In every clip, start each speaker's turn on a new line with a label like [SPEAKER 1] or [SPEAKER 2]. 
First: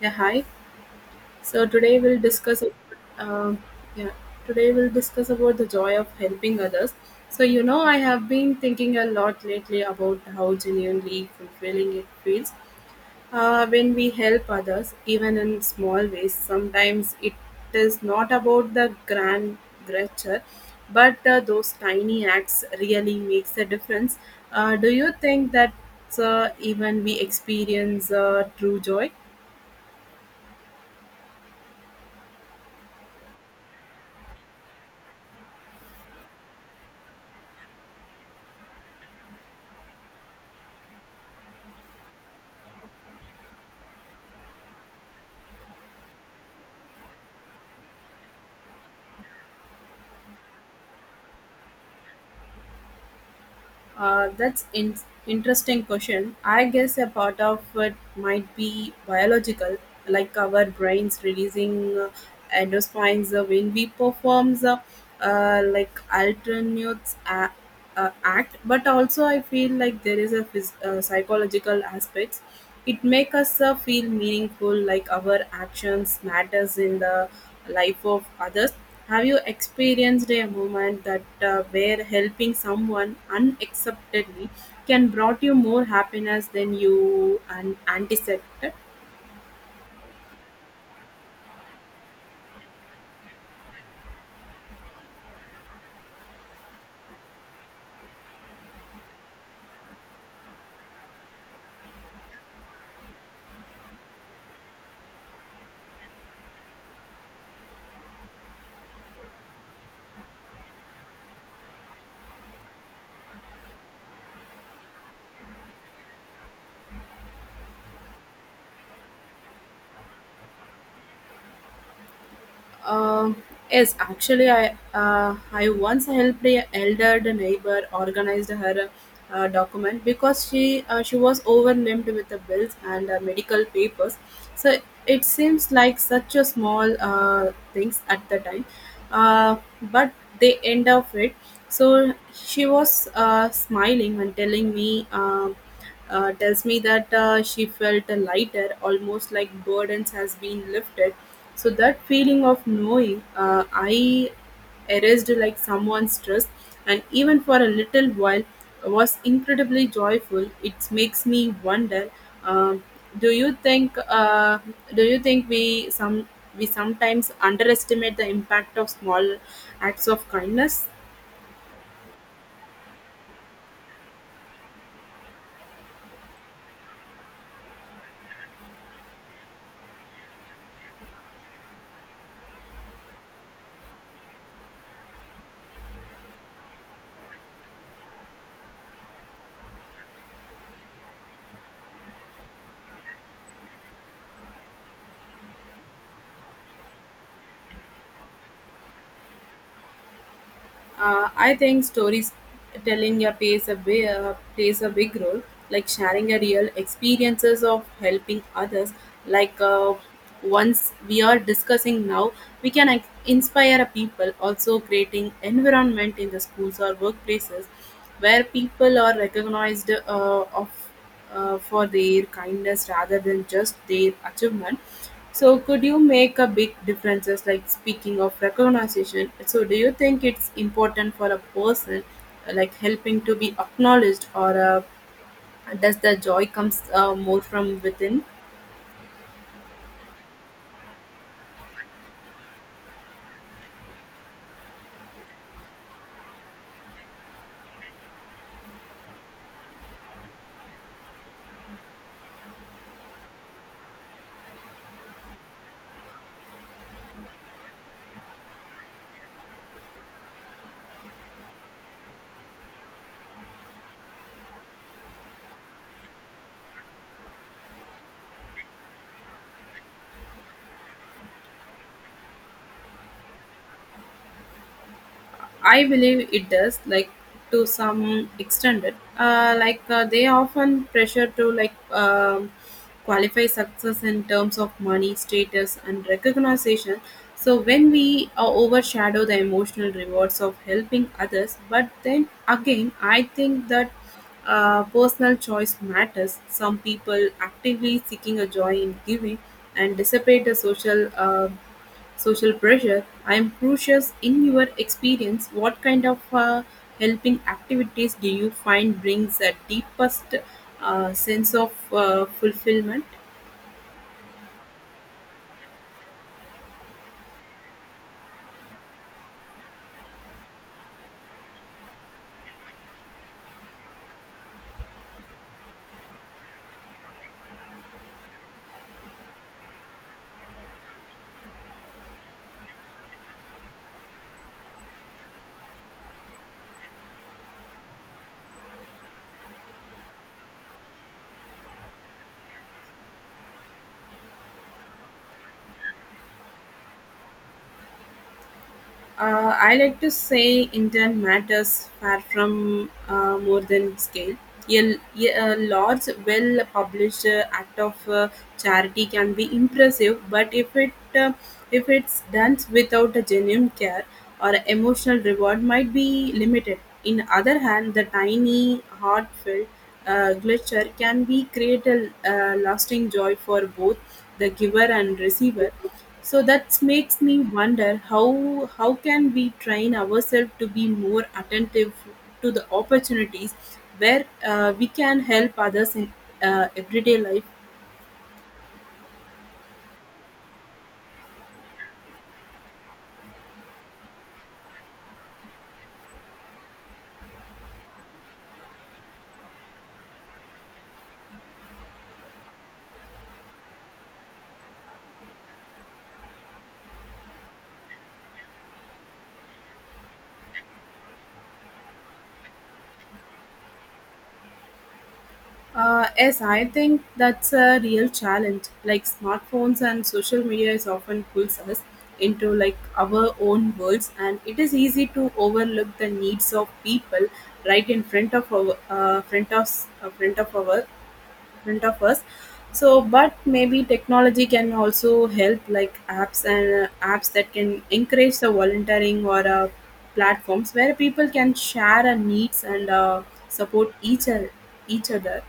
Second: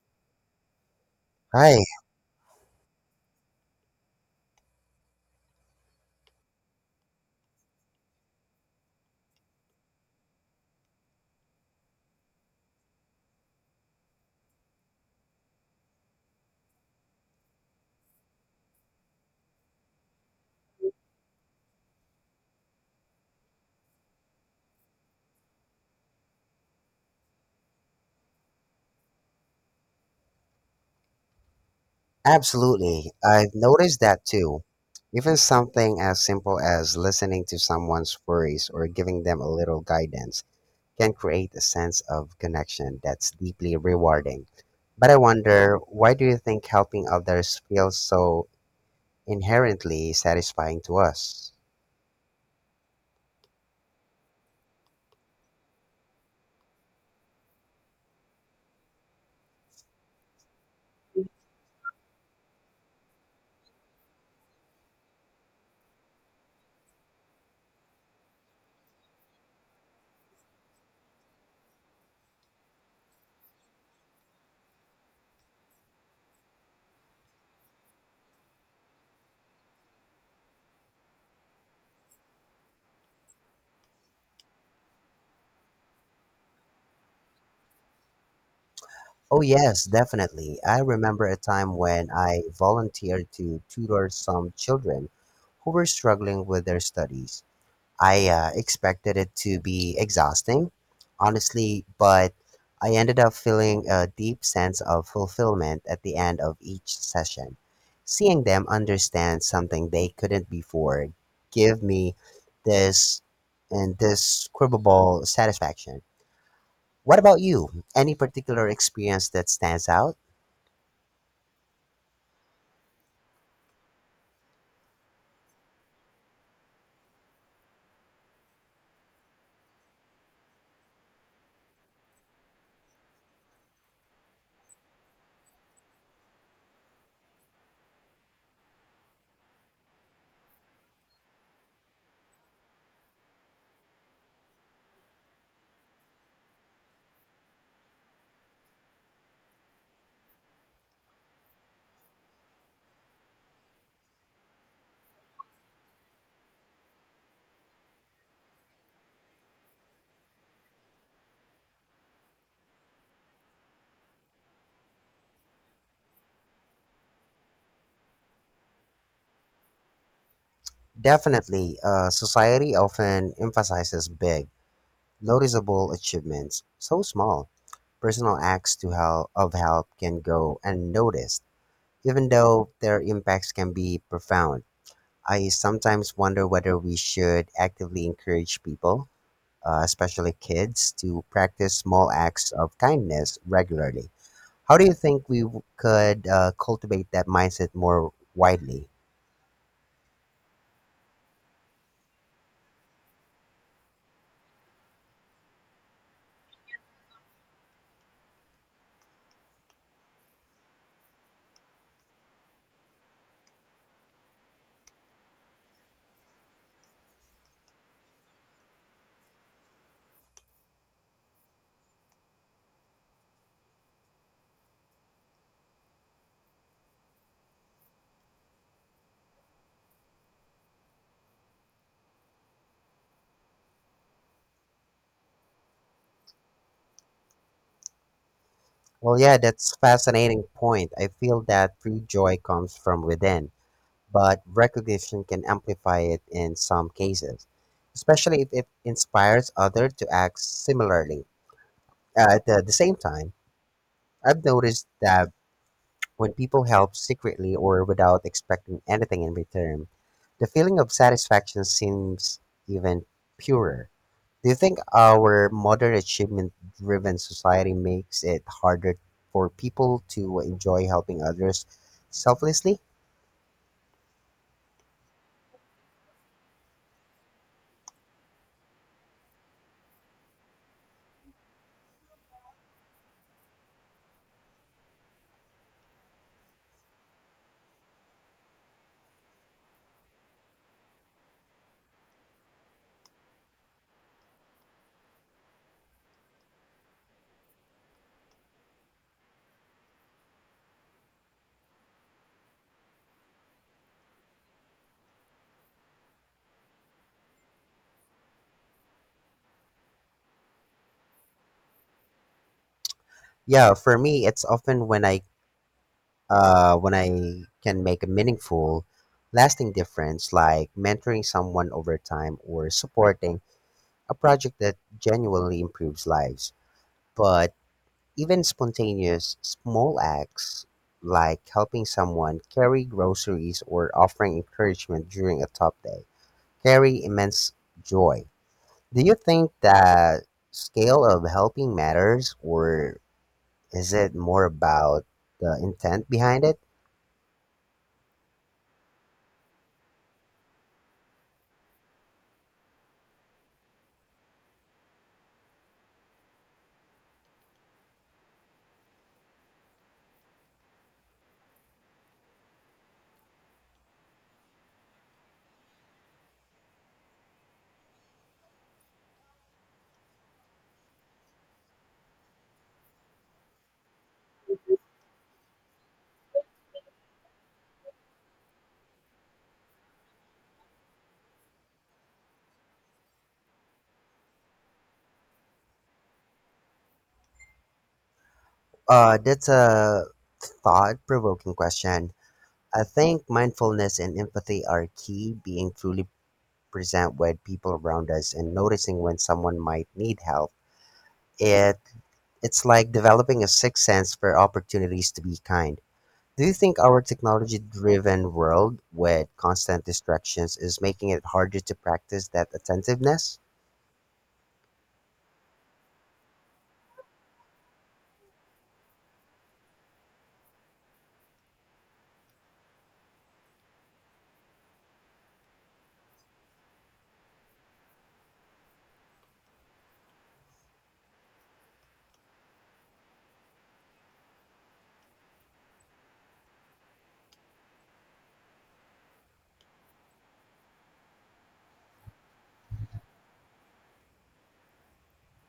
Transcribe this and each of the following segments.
[SPEAKER 1] Yeah, hi. So
[SPEAKER 2] Hi,
[SPEAKER 1] today we'll discuss about, yeah, today we'll discuss about the joy of helping others. So you know, I have been thinking a lot lately about how genuinely fulfilling it feels when we help others, even in small ways. Sometimes it is not about the grand gesture, but those tiny acts really makes a difference. Do you think that even we experience true joy?
[SPEAKER 2] absolutely. I've noticed that too. Even something as simple as listening to someone's worries or giving them a little guidance can create a sense of connection that's deeply rewarding. But I wonder, why do you think helping others feels so inherently satisfying to us?
[SPEAKER 1] That's interesting question. I guess a part of it might be biological, like our brains releasing endorphins when we performs the uh, like alternate a- act. But also, I feel like there is a psychological aspects. It makes us feel meaningful, like our actions matters in the life of others. Have you experienced a moment that where helping someone unacceptably can brought you more happiness than you and anticipated?
[SPEAKER 2] Oh, yes, definitely. I remember a time when I volunteered to tutor some children who were struggling with their studies. I expected it to be exhausting, honestly, but I ended up feeling a deep sense of fulfillment at the end of each session. Seeing them understand something they couldn't before give me this indescribable satisfaction. What about you? Any particular experience that stands out?
[SPEAKER 1] Um yes, actually, I once helped a elder neighbor organized her document because she was overwhelmed with the bills and medical papers. So it seems like such a small things at the time, uh, but they end up it. So she was smiling and telling me. Tells me that she felt lighter, almost like burdens has been lifted. So that feeling of knowing I erased like someone's stress, and even for a little while was incredibly joyful. It makes me wonder. um do you think? Do you think we some we sometimes underestimate the impact of small acts of kindness?
[SPEAKER 2] Definitely, society often emphasizes big, noticeable achievements. So small, personal acts to help, of help can go unnoticed, even though their impacts can be profound. I sometimes wonder whether we should actively encourage people especially kids, to practice small acts of kindness regularly. How do you think we could cultivate that mindset more widely?
[SPEAKER 1] I think stories telling a plays a plays a big role, like sharing a real experiences of helping others. Like uh, Once we are discussing now, we can inspire a people. Also, creating environment in the schools or workplaces where people are recognized of for their kindness rather than just their achievement. So, could you make a big differences? Like speaking of recognition, so do you think it's important for a person like helping to be acknowledged, or does the joy comes more from within?
[SPEAKER 2] Well, yeah, that's fascinating point. I feel that true joy comes from within, but recognition can amplify it in some cases, especially if it inspires others to act similarly. At the same time, I've noticed that when people help secretly or without expecting anything in return, the feeling of satisfaction seems even purer. Do you think our modern achievement driven society makes it harder for people to enjoy helping others selflessly?
[SPEAKER 1] I believe it does, like to some extent. They often pressure to qualify success in terms of money, status, and recognition. So when we overshadow the emotional rewards of helping others, but then again, I think that personal choice matters. Some people actively seeking a joy in giving and dissipate the social social pressure. I am curious in your experience, what kind of helping activities do you find brings a deepest sense of fulfillment?
[SPEAKER 2] Yeah, for me it's often when I when I can make a meaningful, lasting difference like mentoring someone over time or supporting a project that genuinely improves lives. But even spontaneous, small acts like helping someone carry groceries or offering encouragement during a tough day carry immense joy. Do you think that scale of helping matters, or is it more about the intent behind it?
[SPEAKER 1] I like to say intent matters far from more than scale. A, a large, well published act of charity can be impressive, but if it's done without a genuine care or emotional reward, might be limited. In other hand, the tiny, heartfelt gesture can be create a lasting joy for both the giver and receiver. So that makes me wonder how can we train ourselves to be more attentive to the opportunities where we can help others in everyday life.
[SPEAKER 2] That's a thought provoking question. I think mindfulness and empathy are key, being truly present with people around us and noticing when someone might need help. It It's like developing a sixth sense for opportunities to be kind. Do you think our technology driven world with constant distractions is making it harder to practice that attentiveness?
[SPEAKER 1] Yes, I think that's a real challenge. Like smartphones and social media is often pulls us into like our own worlds, and it is easy to overlook the needs of people right in front of our uh, front of our front of us. So but maybe technology can also help like apps and apps that can encourage the volunteering or platforms where people can share our needs and support each other.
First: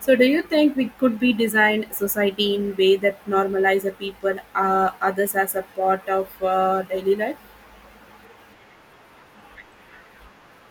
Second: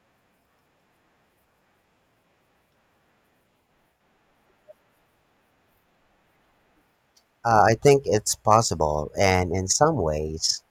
[SPEAKER 1] So do you think we could be designed society in way that normalize the people others as a part of daily life?
[SPEAKER 2] I think it's possible, and in some ways,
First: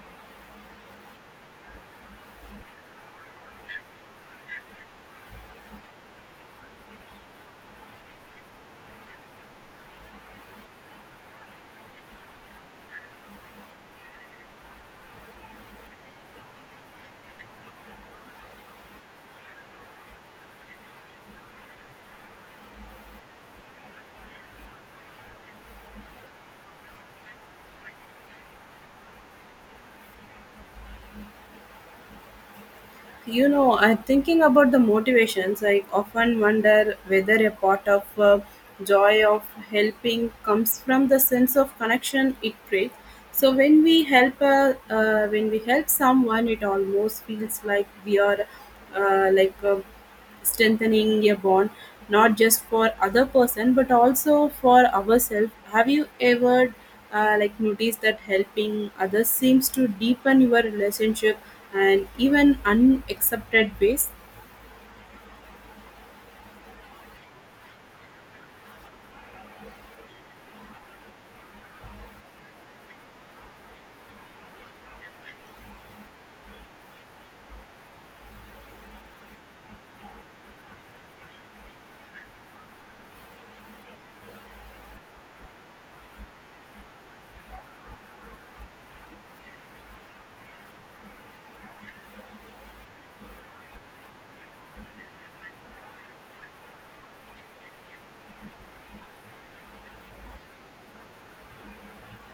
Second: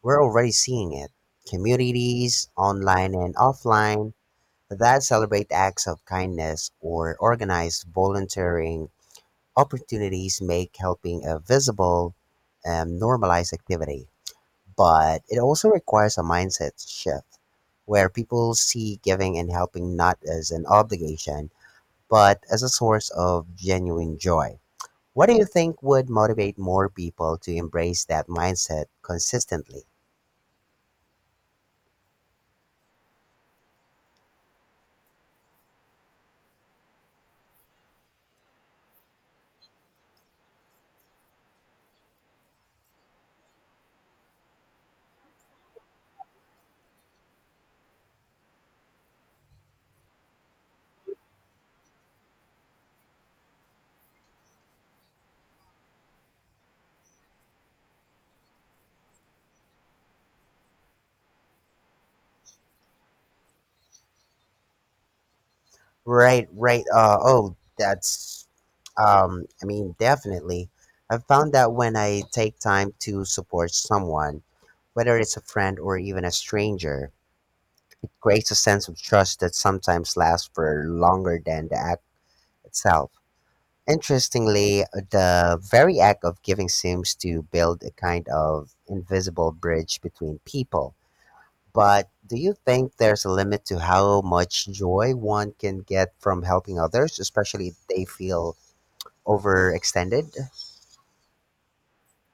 [SPEAKER 2] we're already seeing it. Communities, online and offline, that celebrate acts of kindness or organize volunteering opportunities make helping a visible, normalized activity. But it also requires a mindset shift where people see giving and helping not as an obligation, but as a source of genuine joy. What do you think would motivate more people to embrace that mindset consistently?
[SPEAKER 1] You know, I'm thinking about the motivations. I often wonder whether a part of joy of helping comes from the sense of connection it creates. So when we when we help someone, it almost feels like we are uh, like uh, strengthening a bond not just for other person but also for ourselves. Have you ever like noticed that helping others seems to deepen your relationship and even unaccepted ways?
[SPEAKER 2] Right, right. I mean, definitely. I've found that when I take time to support someone, whether it's a friend or even a stranger, creates a sense of trust that sometimes lasts for longer than the act itself. Interestingly, the very act of giving seems to build a kind of invisible bridge between people. But do you think there's a limit to how much joy one can get from helping others, especially if they feel overextended?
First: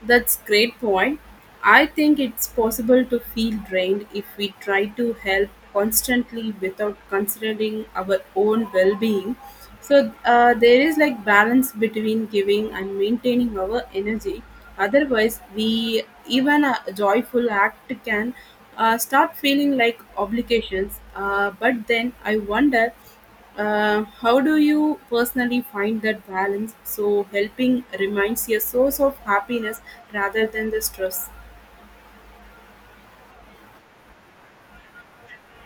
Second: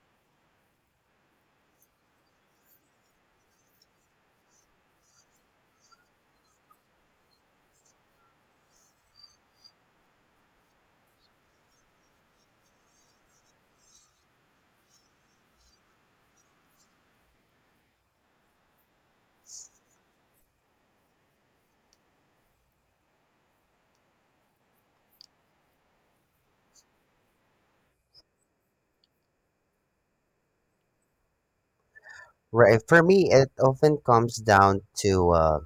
[SPEAKER 1] That's great point. I think it's possible to feel drained if we try to help constantly without considering our own well-being. So there is like balance between giving and maintaining our energy. Otherwise, we even a joyful act can start feeling like obligations. But then I wonder how do you personally find that balance so helping remains a source of happiness rather than the stress?
[SPEAKER 2] Right. For me, it often comes down to uh,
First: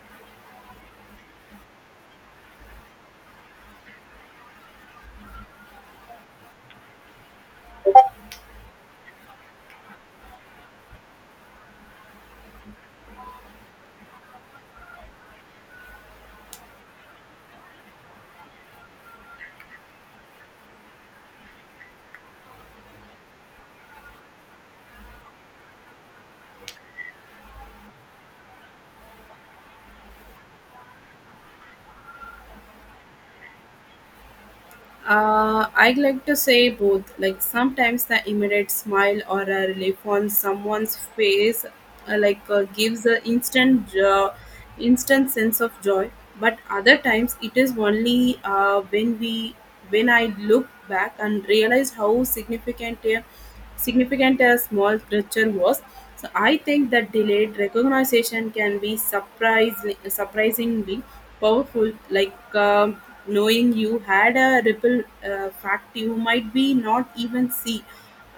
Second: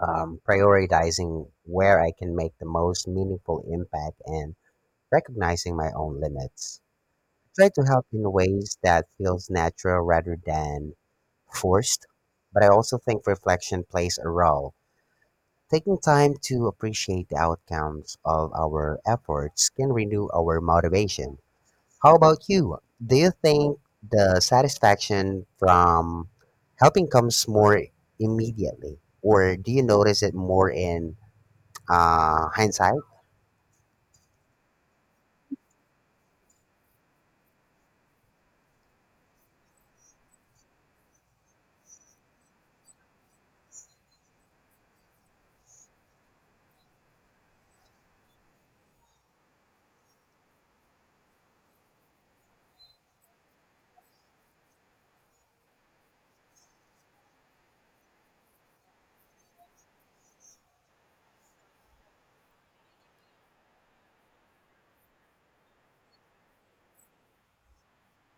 [SPEAKER 2] um, prioritizing where I can make the most meaningful impact and recognizing my own limits. Try to help in ways that feels natural rather than forced, but I also think reflection plays a role. Taking time to appreciate the outcomes of our efforts can renew our motivation. How about you? Do you think the satisfaction from helping comes more immediately, or do you notice it more in hindsight?
[SPEAKER 1] I like to say both. Like sometimes the immediate smile or a relief on someone's face, gives an instant sense of joy. But other times it is only when I look back and realize how significant a significant as small ritual was. So I think that delayed recognition can be surprisingly powerful. Knowing you had a ripple fact you might be not even see.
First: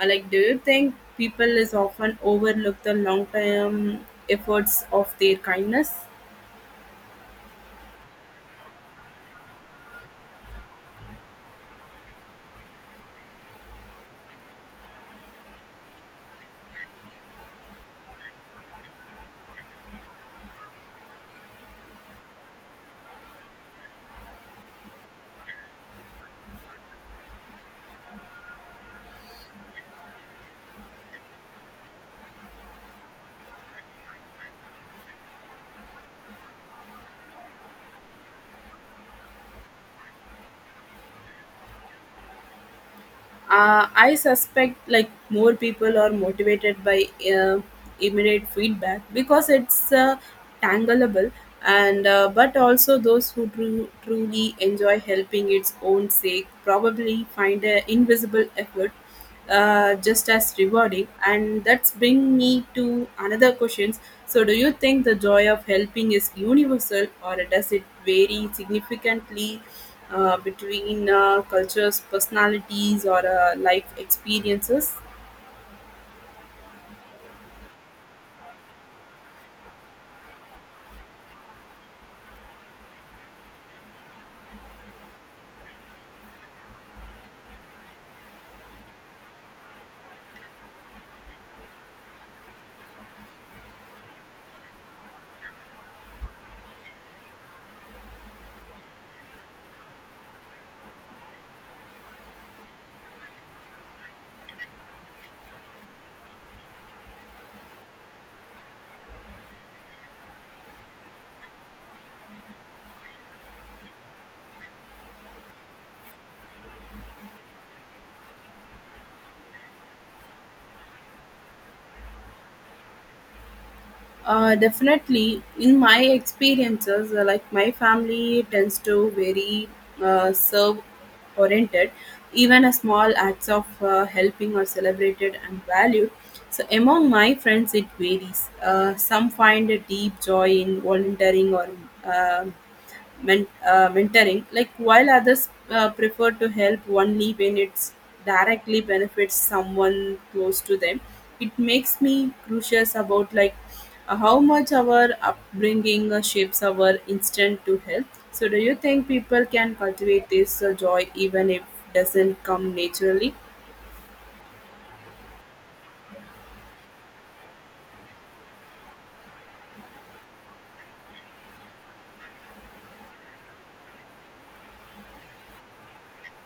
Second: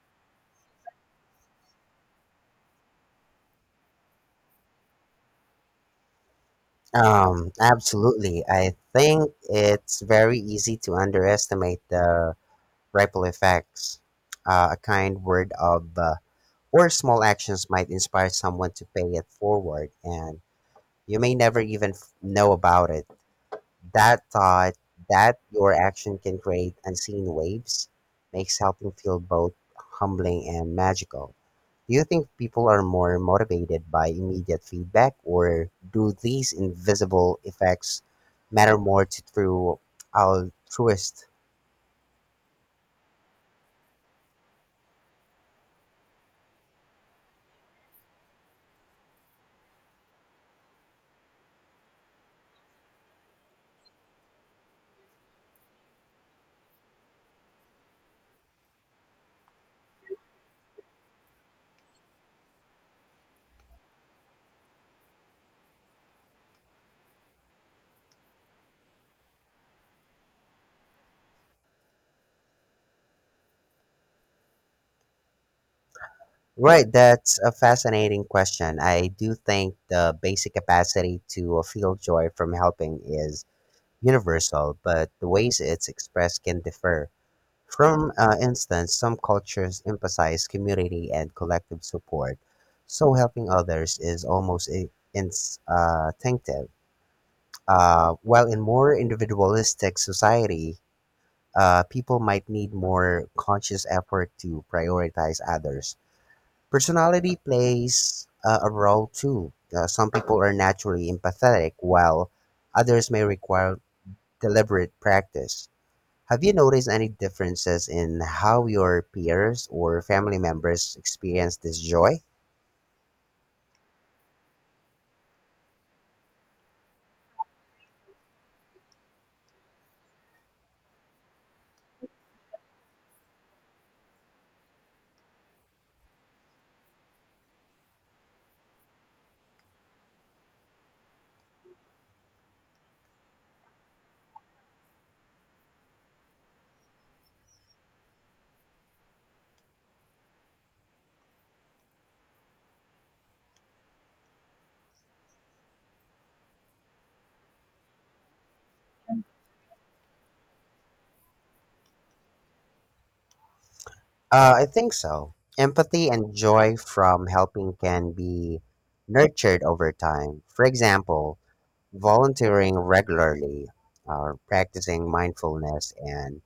[SPEAKER 1] Like, do you think people is often overlook the long term efforts of their kindness?
[SPEAKER 2] Absolutely. I think it's very easy to underestimate the ripple effects. A kind word of Or small actions might inspire someone to pay it forward, and you may never know about it. That thought that your action can create unseen waves makes helping feel both humbling and magical. Do you think people are more motivated by immediate feedback, or do these invisible effects matter more to true altruists?
[SPEAKER 1] I suspect like more people are motivated by uh, immediate feedback because it's tangleable and but also those who truly enjoy helping its own sake probably find an invisible effort just as rewarding, and that's bring me to another questions. So do you think the joy of helping is universal or does it vary significantly between cultures, personalities, or life experiences?
[SPEAKER 2] Right, that's a fascinating question. I do think the basic capacity to feel joy from helping is universal, but the ways it's expressed can differ. From instance, some cultures emphasize community and collective support, so helping others is almost instinctive. While in more individualistic society, people might need more conscious effort to prioritize others. Personality plays a role too. Some people are naturally empathetic, while others may require deliberate practice. Have you noticed any differences in how your peers or family members experience this joy?
[SPEAKER 1] Definitely, in my experiences, like my family tends to very serve oriented. Even a small acts of helping are celebrated and valued. So among my friends, it varies. Some find a deep joy in volunteering or um men- mentoring, like while others prefer to help only when it's directly benefits someone close to them. It makes me curious about like how much our upbringing shapes our instinct to help. So, do you think people can cultivate this joy even if doesn't come naturally?
[SPEAKER 2] I think so. Empathy and joy from helping can be nurtured over time. For example, volunteering regularly, practicing mindfulness, and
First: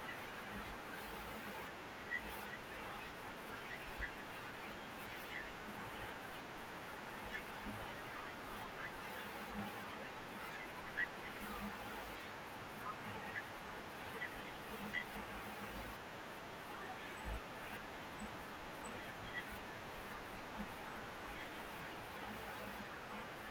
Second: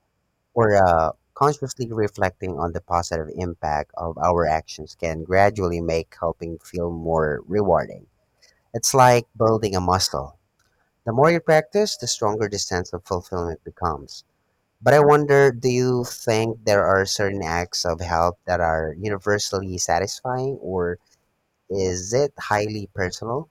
[SPEAKER 2] or consciously reflecting on the positive impact of our actions can gradually make helping feel more rewarding. It's like building a muscle. The more you practice, the stronger the sense of fulfillment becomes. But I wonder, do you think there are certain acts of help that are universally satisfying, or is it highly personal?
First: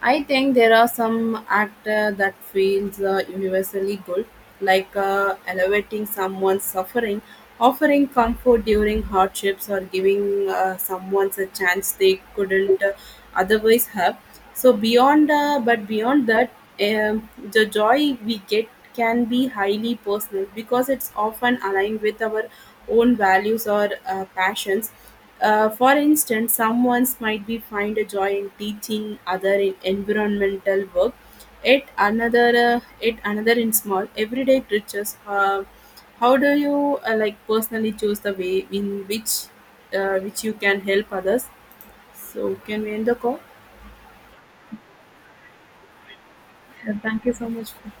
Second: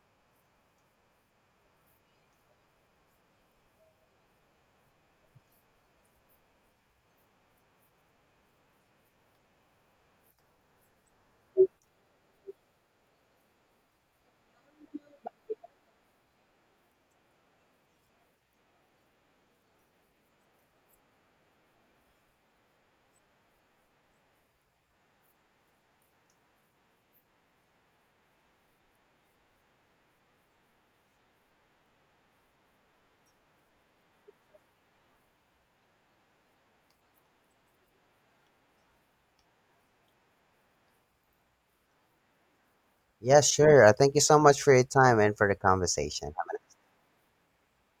[SPEAKER 1] I think there are some actor that feels universally good, like elevating someone's suffering, offering comfort during hardships, or giving someone a chance they couldn't otherwise have. So but beyond that, the joy we get can be highly personal because it's often aligned with our own values or passions. For instance, someone might be find a joy in teaching other in environmental work, yet another in small everyday creatures. How do you like personally choose the way in which you can help others? So can we end the call?
[SPEAKER 2] Yes, sure. Thank you so much for your time and for the conversation.
[SPEAKER 1] Yeah, thank you so much for